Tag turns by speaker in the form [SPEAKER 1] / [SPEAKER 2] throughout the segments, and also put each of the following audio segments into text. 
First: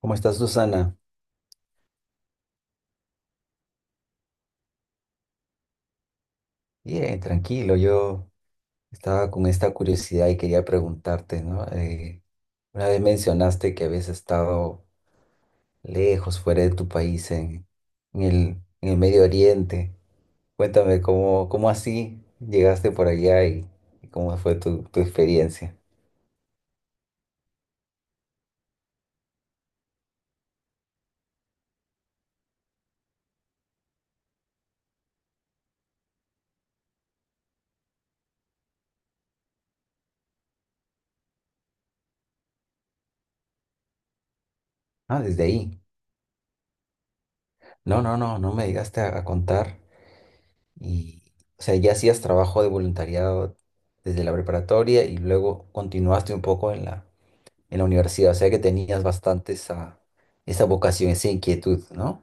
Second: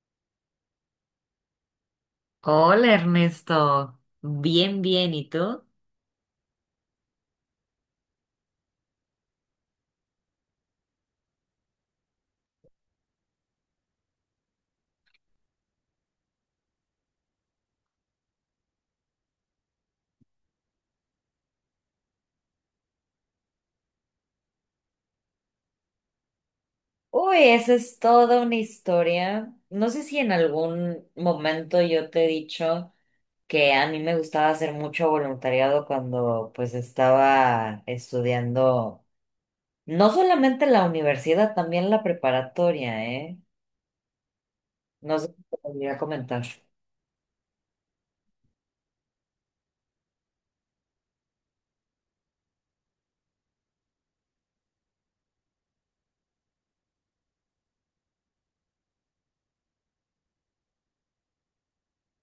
[SPEAKER 1] ¿Cómo estás, Susana?
[SPEAKER 2] Hola Ernesto, bien, bien, ¿y tú?
[SPEAKER 1] Bien, tranquilo. Yo estaba con esta curiosidad y quería preguntarte, ¿no? Una vez mencionaste que habías estado lejos, fuera de tu país, en el, en el Medio Oriente. Cuéntame, ¿ cómo así llegaste por allá y cómo fue tu experiencia?
[SPEAKER 2] Uy, esa es toda una historia. No sé si en algún momento yo te he dicho que a mí me gustaba hacer mucho voluntariado cuando pues estaba estudiando, no solamente la universidad, también la preparatoria, ¿eh? No
[SPEAKER 1] Ah,
[SPEAKER 2] sé si
[SPEAKER 1] desde
[SPEAKER 2] te
[SPEAKER 1] ahí.
[SPEAKER 2] podría comentar.
[SPEAKER 1] No, no, no, no me llegaste a contar. Y, o sea, ya hacías trabajo de voluntariado desde la preparatoria y luego continuaste un poco en la universidad, o sea que tenías bastante esa vocación, esa inquietud, ¿no?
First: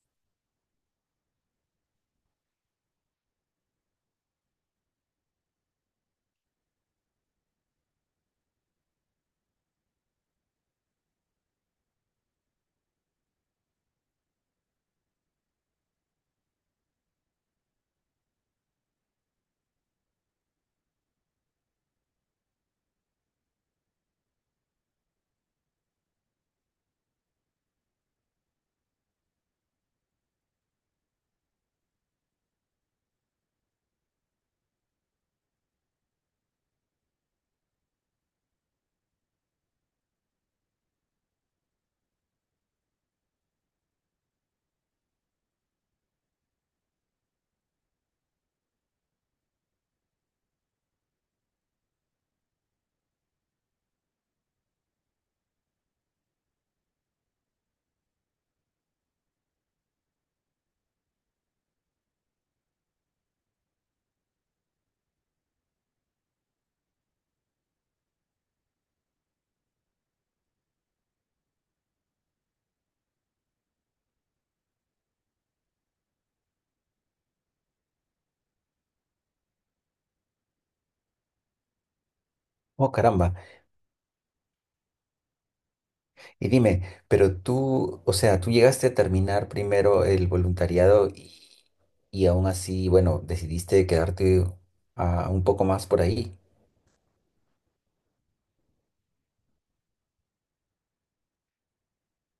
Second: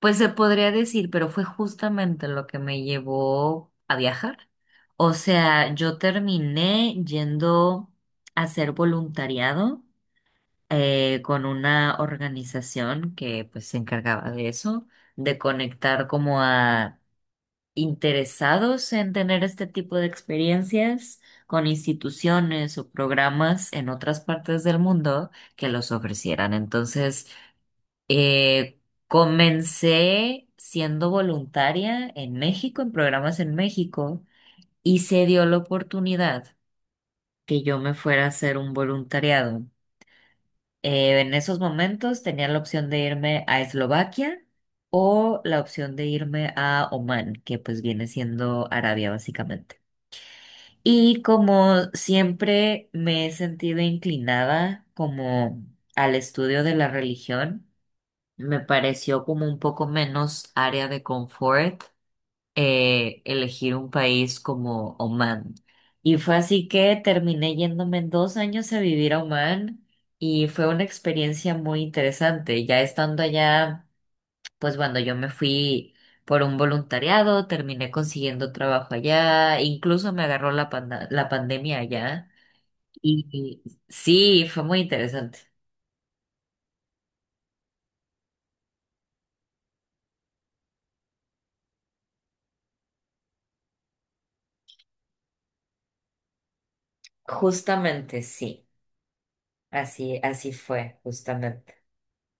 [SPEAKER 2] Pues se podría decir, pero fue justamente lo que me llevó a viajar. O sea, yo terminé yendo a hacer voluntariado con una organización que pues se encargaba de eso, de conectar como a interesados en tener este tipo de experiencias con instituciones o programas en otras partes del mundo que los ofrecieran. Entonces, eh, comencé siendo voluntaria en México, en programas en México, y se dio la oportunidad que yo me fuera a hacer un voluntariado. En esos momentos tenía la opción de irme a Eslovaquia o la opción de irme a Omán, que pues viene siendo Arabia básicamente. Y como siempre me he sentido inclinada como al estudio de la religión, me pareció como un poco menos área de confort elegir un país como Oman. Y fue así que terminé yéndome en 2 años a vivir a Oman y fue una experiencia muy interesante. Ya estando allá, pues cuando yo me fui por un voluntariado, terminé consiguiendo trabajo allá, incluso me agarró la la pandemia allá.
[SPEAKER 1] Oh,
[SPEAKER 2] Y
[SPEAKER 1] caramba.
[SPEAKER 2] y sí, fue muy interesante.
[SPEAKER 1] Y dime, pero tú, o sea, tú llegaste a terminar primero el voluntariado y aún así, bueno, decidiste quedarte ah, un poco más por ahí.
[SPEAKER 2] Justamente, sí. Así, así fue, justamente.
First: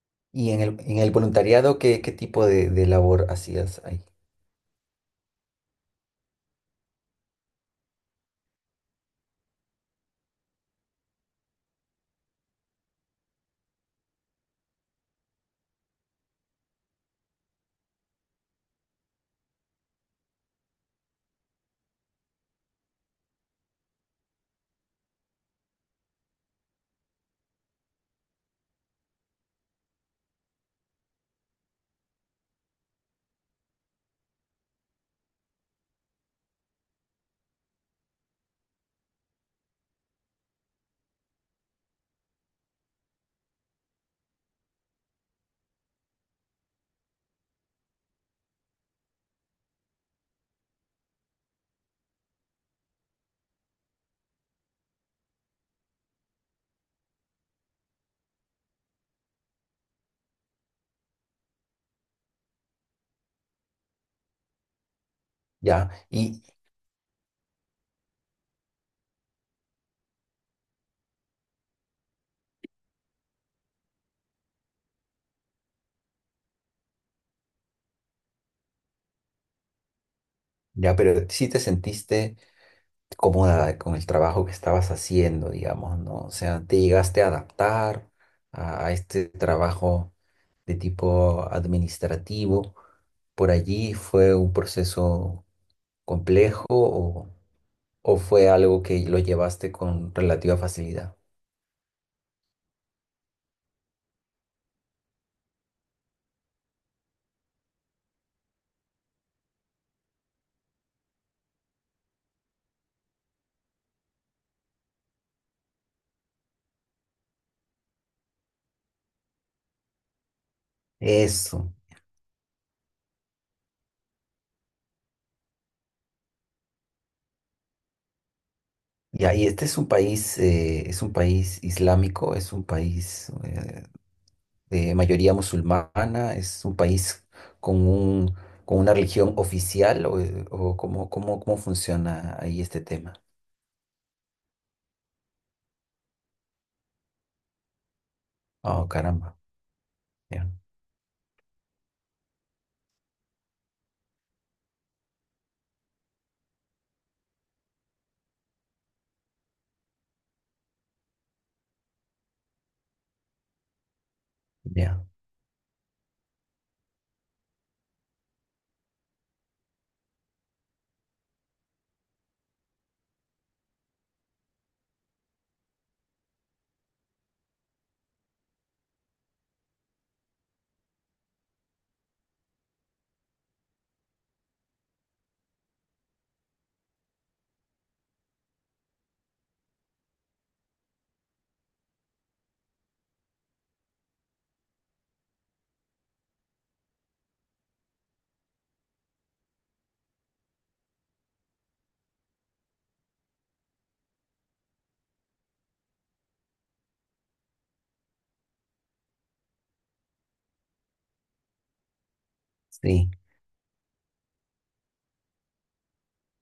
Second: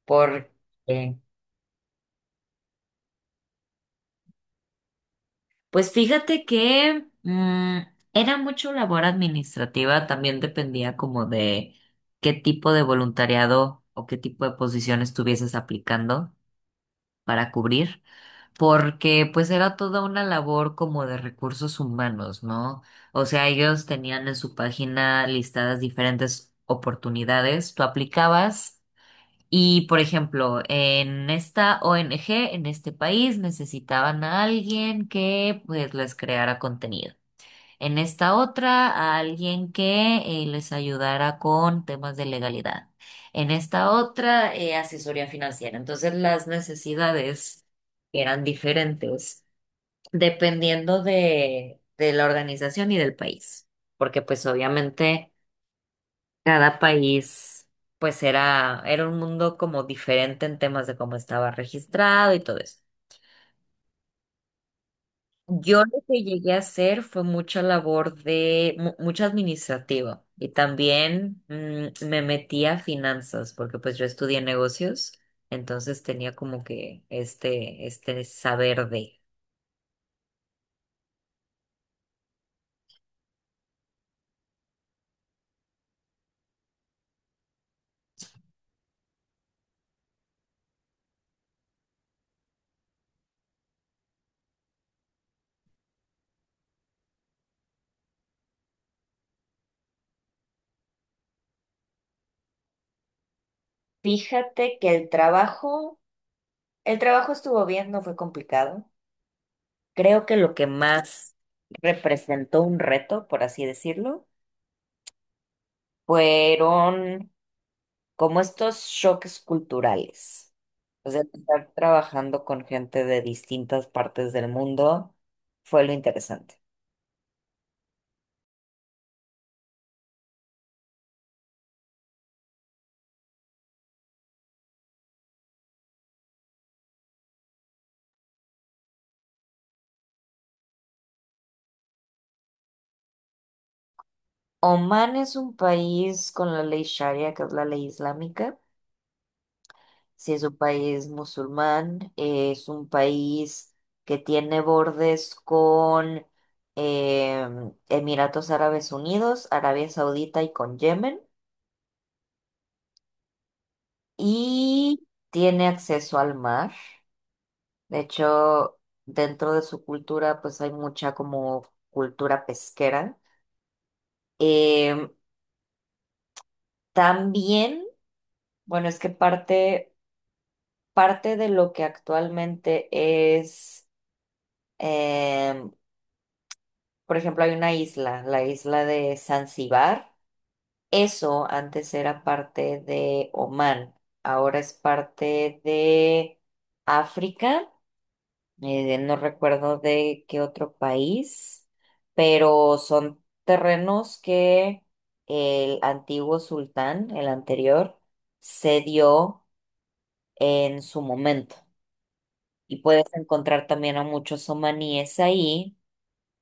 [SPEAKER 2] Porque,
[SPEAKER 1] Y en en el voluntariado, ¿ qué tipo de labor hacías ahí?
[SPEAKER 2] pues fíjate que era mucho labor administrativa, también dependía como de qué tipo de voluntariado o qué tipo de posición estuvieses aplicando para cubrir, porque pues era toda una labor como de recursos humanos, ¿no? O sea, ellos tenían en su página listadas diferentes oportunidades, tú aplicabas. Y, por ejemplo, en esta ONG, en este país, necesitaban a alguien que pues les creara contenido. En esta otra, a alguien que les ayudara con temas de legalidad. En esta otra, asesoría financiera. Entonces, las necesidades eran diferentes dependiendo de la organización y del país. Porque pues obviamente... Cada país, pues era, era un mundo como diferente en temas de cómo estaba registrado y todo eso. Yo
[SPEAKER 1] Ya,
[SPEAKER 2] lo que
[SPEAKER 1] y
[SPEAKER 2] llegué a hacer fue mucha labor de, mucho administrativo y también me metí a finanzas porque pues yo estudié negocios, entonces tenía como que este saber de.
[SPEAKER 1] ya, pero sí te sentiste cómoda con el trabajo que estabas haciendo, digamos, ¿no? O sea, te llegaste a adaptar a este trabajo de tipo administrativo. ¿Por allí fue un proceso complejo o fue algo que lo llevaste con relativa facilidad?
[SPEAKER 2] Fíjate que el trabajo estuvo bien, no fue complicado. Creo que lo que más representó un reto, por así decirlo, fueron como estos choques culturales. O sea, estar
[SPEAKER 1] Eso.
[SPEAKER 2] trabajando con gente de distintas partes del mundo fue lo interesante.
[SPEAKER 1] Y ahí este es un país islámico, es un país de mayoría musulmana, es un país con un, con una religión oficial o cómo, cómo, cómo funciona ahí este tema.
[SPEAKER 2] Omán es un país con la ley Sharia, que es la ley islámica.
[SPEAKER 1] Oh, caramba.
[SPEAKER 2] Si es
[SPEAKER 1] Ya,
[SPEAKER 2] un país musulmán, es un país que tiene bordes con eh, Emiratos Árabes Unidos, Arabia Saudita y con Yemen.
[SPEAKER 1] ya.
[SPEAKER 2] Y tiene acceso al mar. De hecho, dentro de su cultura, pues hay mucha como cultura pesquera. Em, También, bueno, es que parte, parte de lo que actualmente es, em, por ejemplo, hay una isla, la isla de Zanzíbar. Eso antes era parte de Omán, ahora es parte de África. No recuerdo de qué otro país, pero son terrenos que el antiguo sultán, el anterior, cedió en su momento. Y puedes
[SPEAKER 1] Sí.
[SPEAKER 2] encontrar también a muchos omaníes ahí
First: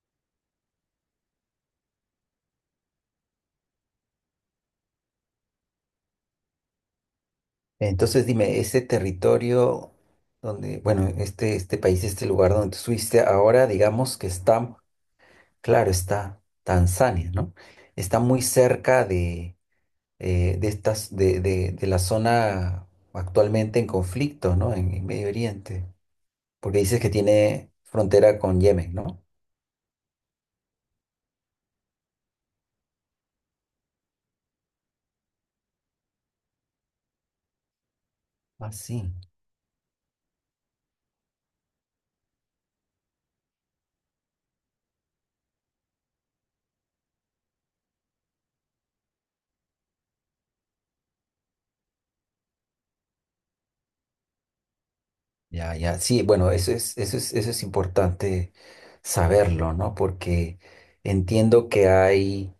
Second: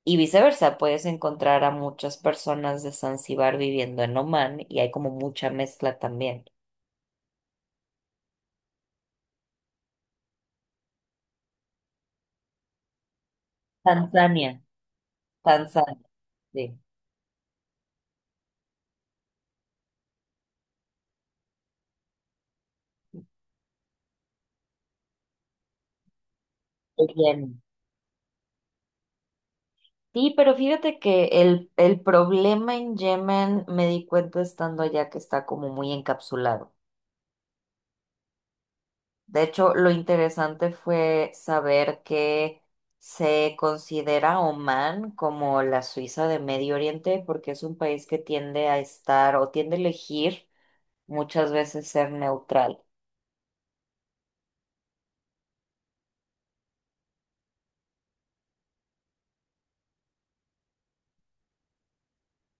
[SPEAKER 2] y viceversa, puedes encontrar a muchas personas de Zanzíbar viviendo en Oman y hay como mucha mezcla también.
[SPEAKER 1] Entonces dime, ese territorio donde, bueno, este país, este lugar donde tú estuviste ahora, digamos que
[SPEAKER 2] Tanzania,
[SPEAKER 1] está, claro,
[SPEAKER 2] Tanzania,
[SPEAKER 1] está Tanzania, ¿no? Está muy cerca de estas, de la zona actualmente en conflicto, ¿no? En Medio Oriente, porque dices que
[SPEAKER 2] sí.
[SPEAKER 1] tiene frontera con Yemen, ¿no?
[SPEAKER 2] Sí, pero fíjate que el problema en Yemen me di cuenta estando allá que está como muy encapsulado.
[SPEAKER 1] Ah, sí.
[SPEAKER 2] De hecho, lo interesante fue saber que se considera Omán como la Suiza de Medio Oriente porque es un país que tiende a estar o tiende a elegir muchas veces ser neutral.
[SPEAKER 1] Ya, ya, sí, bueno, eso es, eso es, eso es importante saberlo, ¿no? Porque entiendo que hay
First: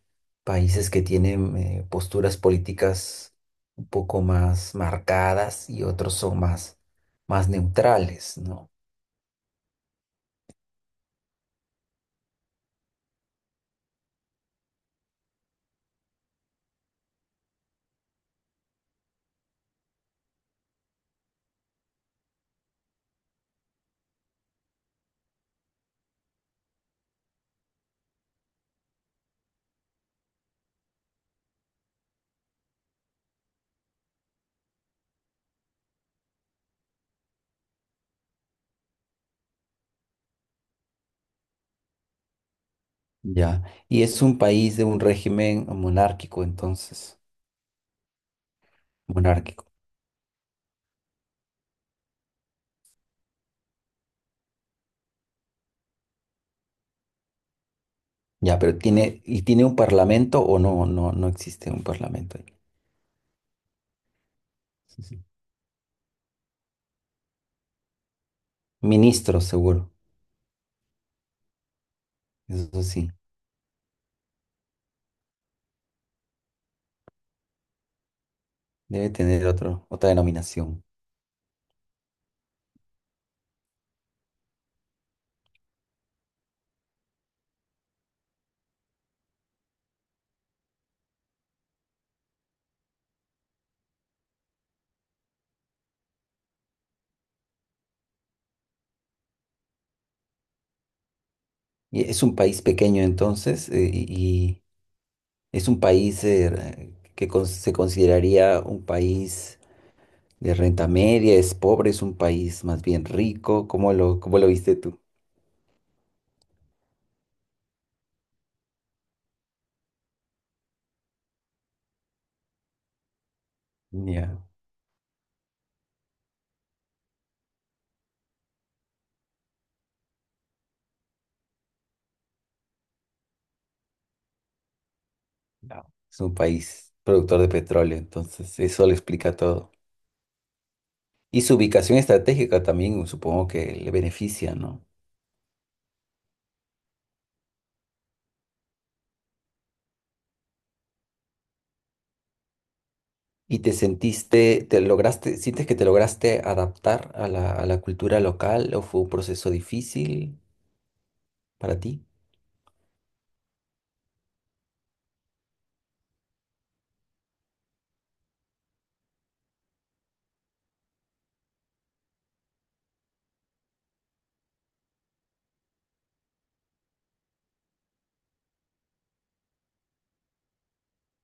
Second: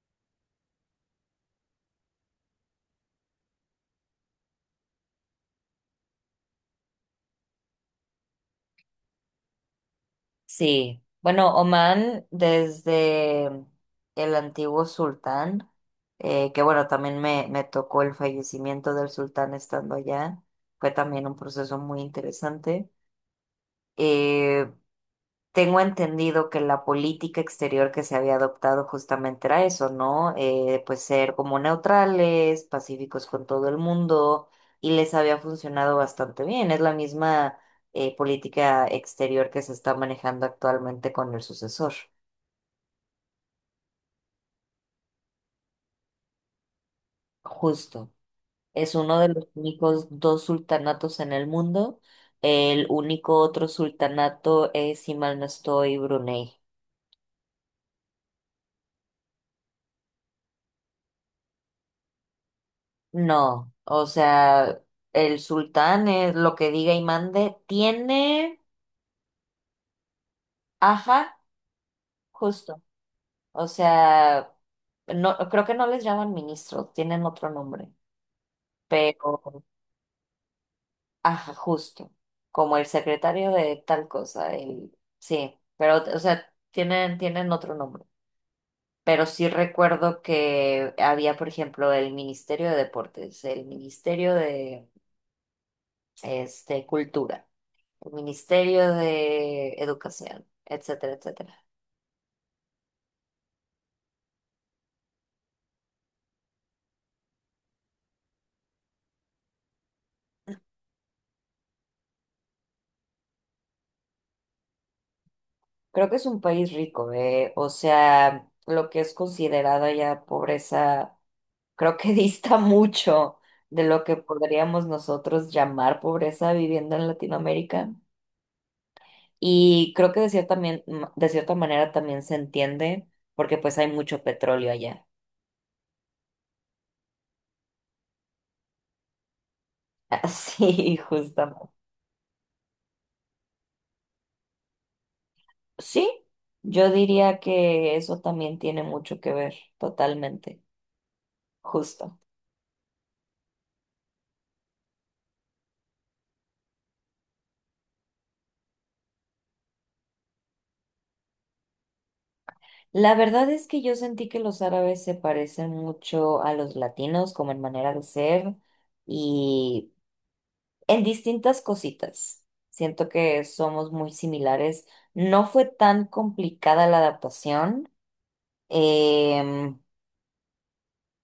[SPEAKER 1] países que tienen posturas políticas un poco más marcadas y otros son más, más neutrales, ¿no?
[SPEAKER 2] Sí, bueno, Omán desde el antiguo sultán, que bueno, también me tocó el fallecimiento del sultán estando allá, fue también un proceso muy interesante. Eh, Tengo entendido que la política exterior que se había adoptado justamente era eso, ¿no? Pues ser como neutrales, pacíficos con todo el mundo, y les había funcionado bastante bien. Es la misma política exterior que se está manejando actualmente con el sucesor.
[SPEAKER 1] Ya, y es un país de un régimen monárquico, entonces,
[SPEAKER 2] Justo. Es uno de los
[SPEAKER 1] monárquico.
[SPEAKER 2] únicos dos sultanatos en el mundo. El único otro sultanato es, si mal no estoy, Brunei.
[SPEAKER 1] Ya, pero tiene, ¿y tiene un parlamento o no? No, no existe un parlamento ahí.
[SPEAKER 2] No, o sea,
[SPEAKER 1] Sí, sí.
[SPEAKER 2] el sultán es lo que diga y mande. Tiene,
[SPEAKER 1] Ministros, seguro,
[SPEAKER 2] ajá, justo.
[SPEAKER 1] eso sí.
[SPEAKER 2] O sea, no, creo que no les llaman ministros, tienen otro nombre,
[SPEAKER 1] Debe
[SPEAKER 2] pero,
[SPEAKER 1] tener otro, otra denominación.
[SPEAKER 2] ajá, justo. Como el secretario de tal cosa, el, sí, pero, o sea, tienen, tienen otro nombre. Pero sí recuerdo que había, por ejemplo, el Ministerio de Deportes, el Ministerio de, este, Cultura. El Ministerio de Educación, etcétera, etcétera.
[SPEAKER 1] Y es un país pequeño entonces, y es un país se consideraría un país de renta media, es pobre, es un país más bien rico. ¿Cómo cómo lo viste tú?
[SPEAKER 2] Creo que es un país rico, ¿eh? O sea, lo que es considerada ya pobreza, creo que dista mucho de lo que
[SPEAKER 1] Ya.
[SPEAKER 2] podríamos nosotros llamar pobreza viviendo en Latinoamérica. Y creo que de cierta, de cierta manera también se entiende, porque pues hay mucho petróleo allá.
[SPEAKER 1] No. Es un país productor de petróleo, entonces eso lo explica todo.
[SPEAKER 2] Así,
[SPEAKER 1] Y su
[SPEAKER 2] justamente.
[SPEAKER 1] ubicación estratégica también supongo que le beneficia, ¿no?
[SPEAKER 2] Sí, yo diría que eso también tiene mucho que ver, totalmente, justo.
[SPEAKER 1] ¿Y te sentiste, te lograste, sientes que te lograste adaptar a a la cultura local o fue un proceso difícil para ti?
[SPEAKER 2] La verdad es que yo sentí que los árabes se parecen mucho a los latinos, como en manera de ser y en distintas cositas. Siento que somos muy similares. No fue tan complicada la adaptación. Em,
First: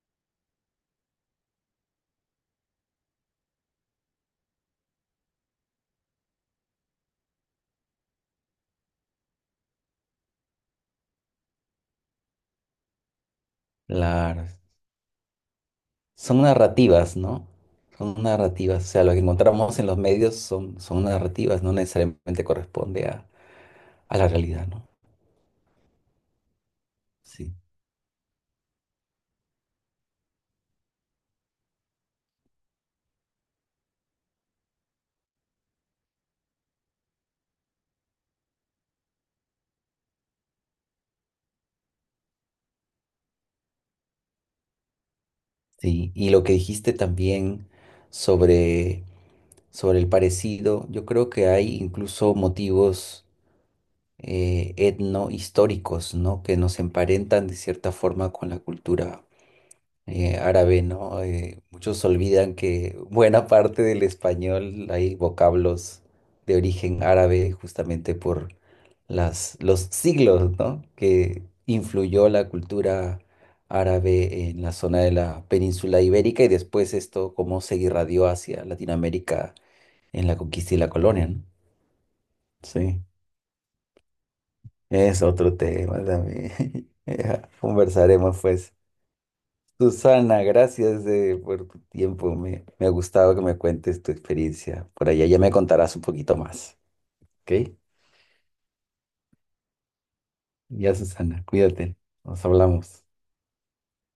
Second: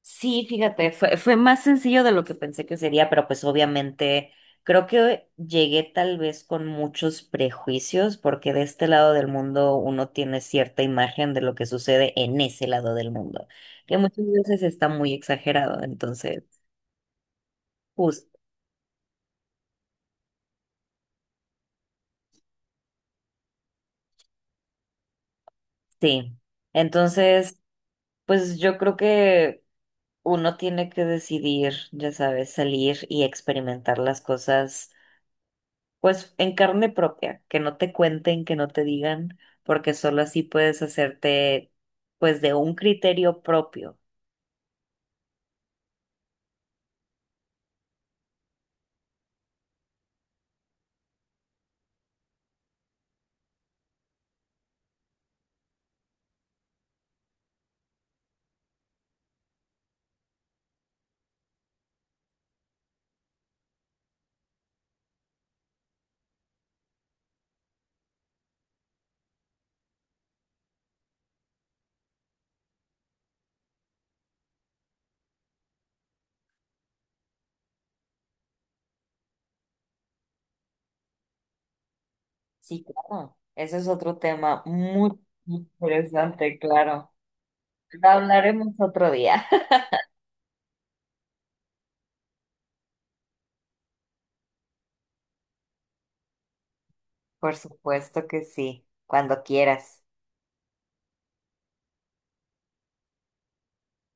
[SPEAKER 2] Sí, fíjate, fue, fue más sencillo de lo que pensé que sería, pero pues obviamente creo que llegué tal vez con muchos prejuicios, porque de este lado del mundo uno tiene cierta imagen de lo que sucede en ese lado del mundo, que muchas
[SPEAKER 1] Claro.
[SPEAKER 2] veces está muy exagerado,
[SPEAKER 1] Son
[SPEAKER 2] entonces,
[SPEAKER 1] narrativas, ¿no? Son
[SPEAKER 2] pues
[SPEAKER 1] narrativas. O sea, lo que encontramos en los medios son, son narrativas, no necesariamente corresponde a la realidad, ¿no?
[SPEAKER 2] sí.
[SPEAKER 1] Sí.
[SPEAKER 2] Entonces, pues yo creo que uno tiene que decidir, ya sabes, salir y experimentar las cosas pues en carne propia, que no te cuenten, que no te digan, porque solo así puedes hacerte pues de un criterio propio.
[SPEAKER 1] Sí. Y lo que dijiste también sobre, sobre el parecido, yo creo que hay incluso motivos. Etnohistóricos, ¿no? Que nos emparentan de cierta forma con la cultura árabe, ¿no? Muchos olvidan que buena parte del español hay vocablos de origen árabe justamente por los siglos, ¿no? Que influyó la cultura árabe en la zona de la península ibérica y después esto cómo se irradió hacia Latinoamérica en la conquista y la colonia, ¿no?
[SPEAKER 2] Sí,
[SPEAKER 1] Sí.
[SPEAKER 2] claro. Ese es otro tema muy
[SPEAKER 1] Es otro
[SPEAKER 2] muy
[SPEAKER 1] tema
[SPEAKER 2] interesante,
[SPEAKER 1] también.
[SPEAKER 2] claro.
[SPEAKER 1] Ya,
[SPEAKER 2] Lo
[SPEAKER 1] conversaremos
[SPEAKER 2] hablaremos
[SPEAKER 1] pues.
[SPEAKER 2] otro día.
[SPEAKER 1] Susana, gracias por tu tiempo. Me ha gustado que me cuentes tu experiencia. Por allá ya me contarás un poquito más. ¿Ok?
[SPEAKER 2] Por supuesto que sí, cuando quieras.
[SPEAKER 1] Ya, Susana, cuídate. Nos hablamos.